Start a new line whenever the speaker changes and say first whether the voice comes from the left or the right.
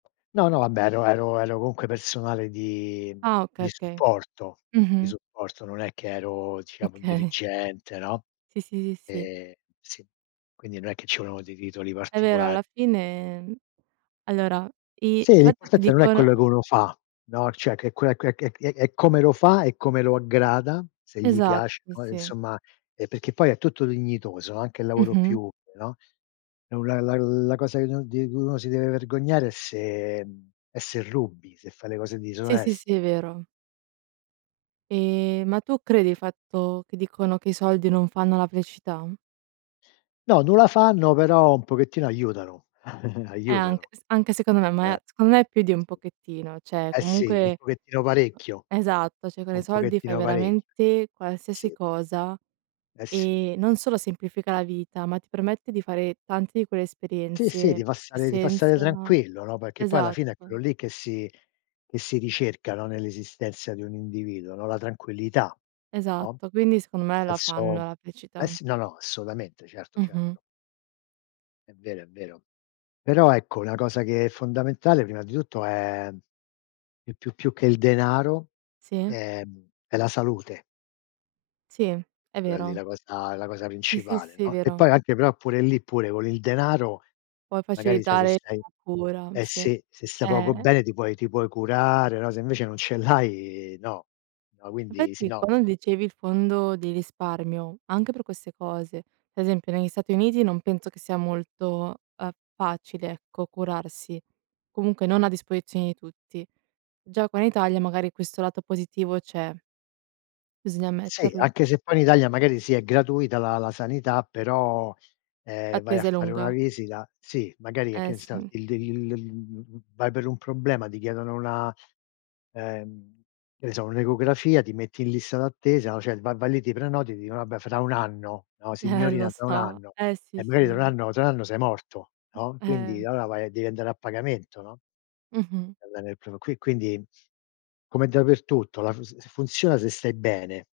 left: No, no, vabbè ero ero ero comunque personale di
right: Ah okay,
left: di
right: okay.
left: supporto, di
right: Mh-mh.
left: supporto. Non è che ero diciamo
right: Okay.
left: dirigente, no,
right: Sì, sì, sì, sì.
left: ehm, sì, quindi no è che ci volevano dei titoli
right: È vero, alla
left: particolari.
right: fine allora, il
left: Sì,
right: fatto che
left: l'importante non è quello
right: dicono
left: che uno fa, no, cioè che è quella que è è è come lo fa, e come lo aggrada, se gli
right: Esatto,
left: piace, no, e
right: sì.
left: insomma, ehm, perché poi è tutto dignitoso, anche il lavoro più
right: Mh-mh.
left: umile, no, è un la la la cosa che uno di uno si deve vergognare è se, ehm, è se rubi, se fai le cose di
right: Sì, sì,
left: disonest
right: sì, vero. Ehm, ma tu credi il fatto che dicono che i soldi non fanno la felicità?
left: No, non la fanno, però un pochettino aiutano,
right: Eh anche
left: aiutano.
right: s anche secondo me, ma
left: Eh.
right: secondo me più
left: Eh
right: di un
left: sì.
right: pochettino, cioè
left: Eh sì, un
right: comunque
left: pochettino parecchio,
right: esatto, cioè con i
left: un
right: soldi fai
left: pochettino parecchio
right: veramente
left: sì.
right: qualsiasi
left: Sì.
right: cosa,
left: Eh sì.
right: e non solo semplifica la vita, ma ti permette di fare tante di quelle
left: Sì, sì, ti
right: esperienze
left: fa
right: che
left: stare ti fa stare
right: senza
left: tranquillo, no, perché poi alla fine è quello
right: esatto.
left: lì che si che si ricerca, no, nell'esistenza di un individuo, no, la tranquillità, no,
right: Esatto, quindi secondo me la fanno
left: senso
right: la
left: eh
right: felicità.
left: s no, no, assolutamente, certo,
right: Mh-mh.
left: certo. È vero, è vero. Però ecco, una cosa che è fondamentale, prima di tutto è, più più più che il denaro,
right: Sì.
left: ehm, è la salute.
right: Sì, è
left: Quella lì
right: vero.
left: la cosa è la cosa
right: Sì, sì,
left: principale,
right: sì,
left: no, e
right: vero.
left: poi anche però pure lì, pure con il denaro
right: Puoi
left: magari, sai, se
right: facilitare
left: stai
right: la cura,
left: eh
right: sì.
left: sì, se stai poco
right: Eh!
left: bene ti puoi ti puoi curare, no, se invece non ce l'hai, no. No, quindi sì,
right: Infatti,
left: no.
right: quando dicevi il fondo di risparmio, anche per queste cose, esempio negli Stati Uniti non penso che sia molto, ehm, facile, ecco, curarsi. Comunque non a disposizione di tutti. Già qua in Italia magari questo lato positivo c'è. Bisogna
left: Sì,
right: ammetterlo.
left: anche se poi in Italia magari sì, è gratuita la la sanità, però, ehm, vai a
right: L'attesa è
left: fare una
right: lunga.
left: visita sì, magari e che
right: Eh
left: n sta,
right: sì.
left: il il il l mhmm, vai per un problema, ti chiedono una, ehm, che ne so, un'ecografia, ti metti in lista d'attesa, no, cioè, vai vai lì, ti prenoti e ti dicono: "Vabbè, fra 1 anno", no,
right: Eh, lo
left: "Signorina, tra 1
right: so.
left: anno".
right: Eh, sì
left: E magari tra 1
right: sì.
left: anno tra 1 anno sei morto, no, quindi
right: Eh.
left: allora vai a devi andare a pagamento, no?
right: Mh-mh.
left: Va bene e pro qui quindi come dappertutto, la f s funziona se stai bene.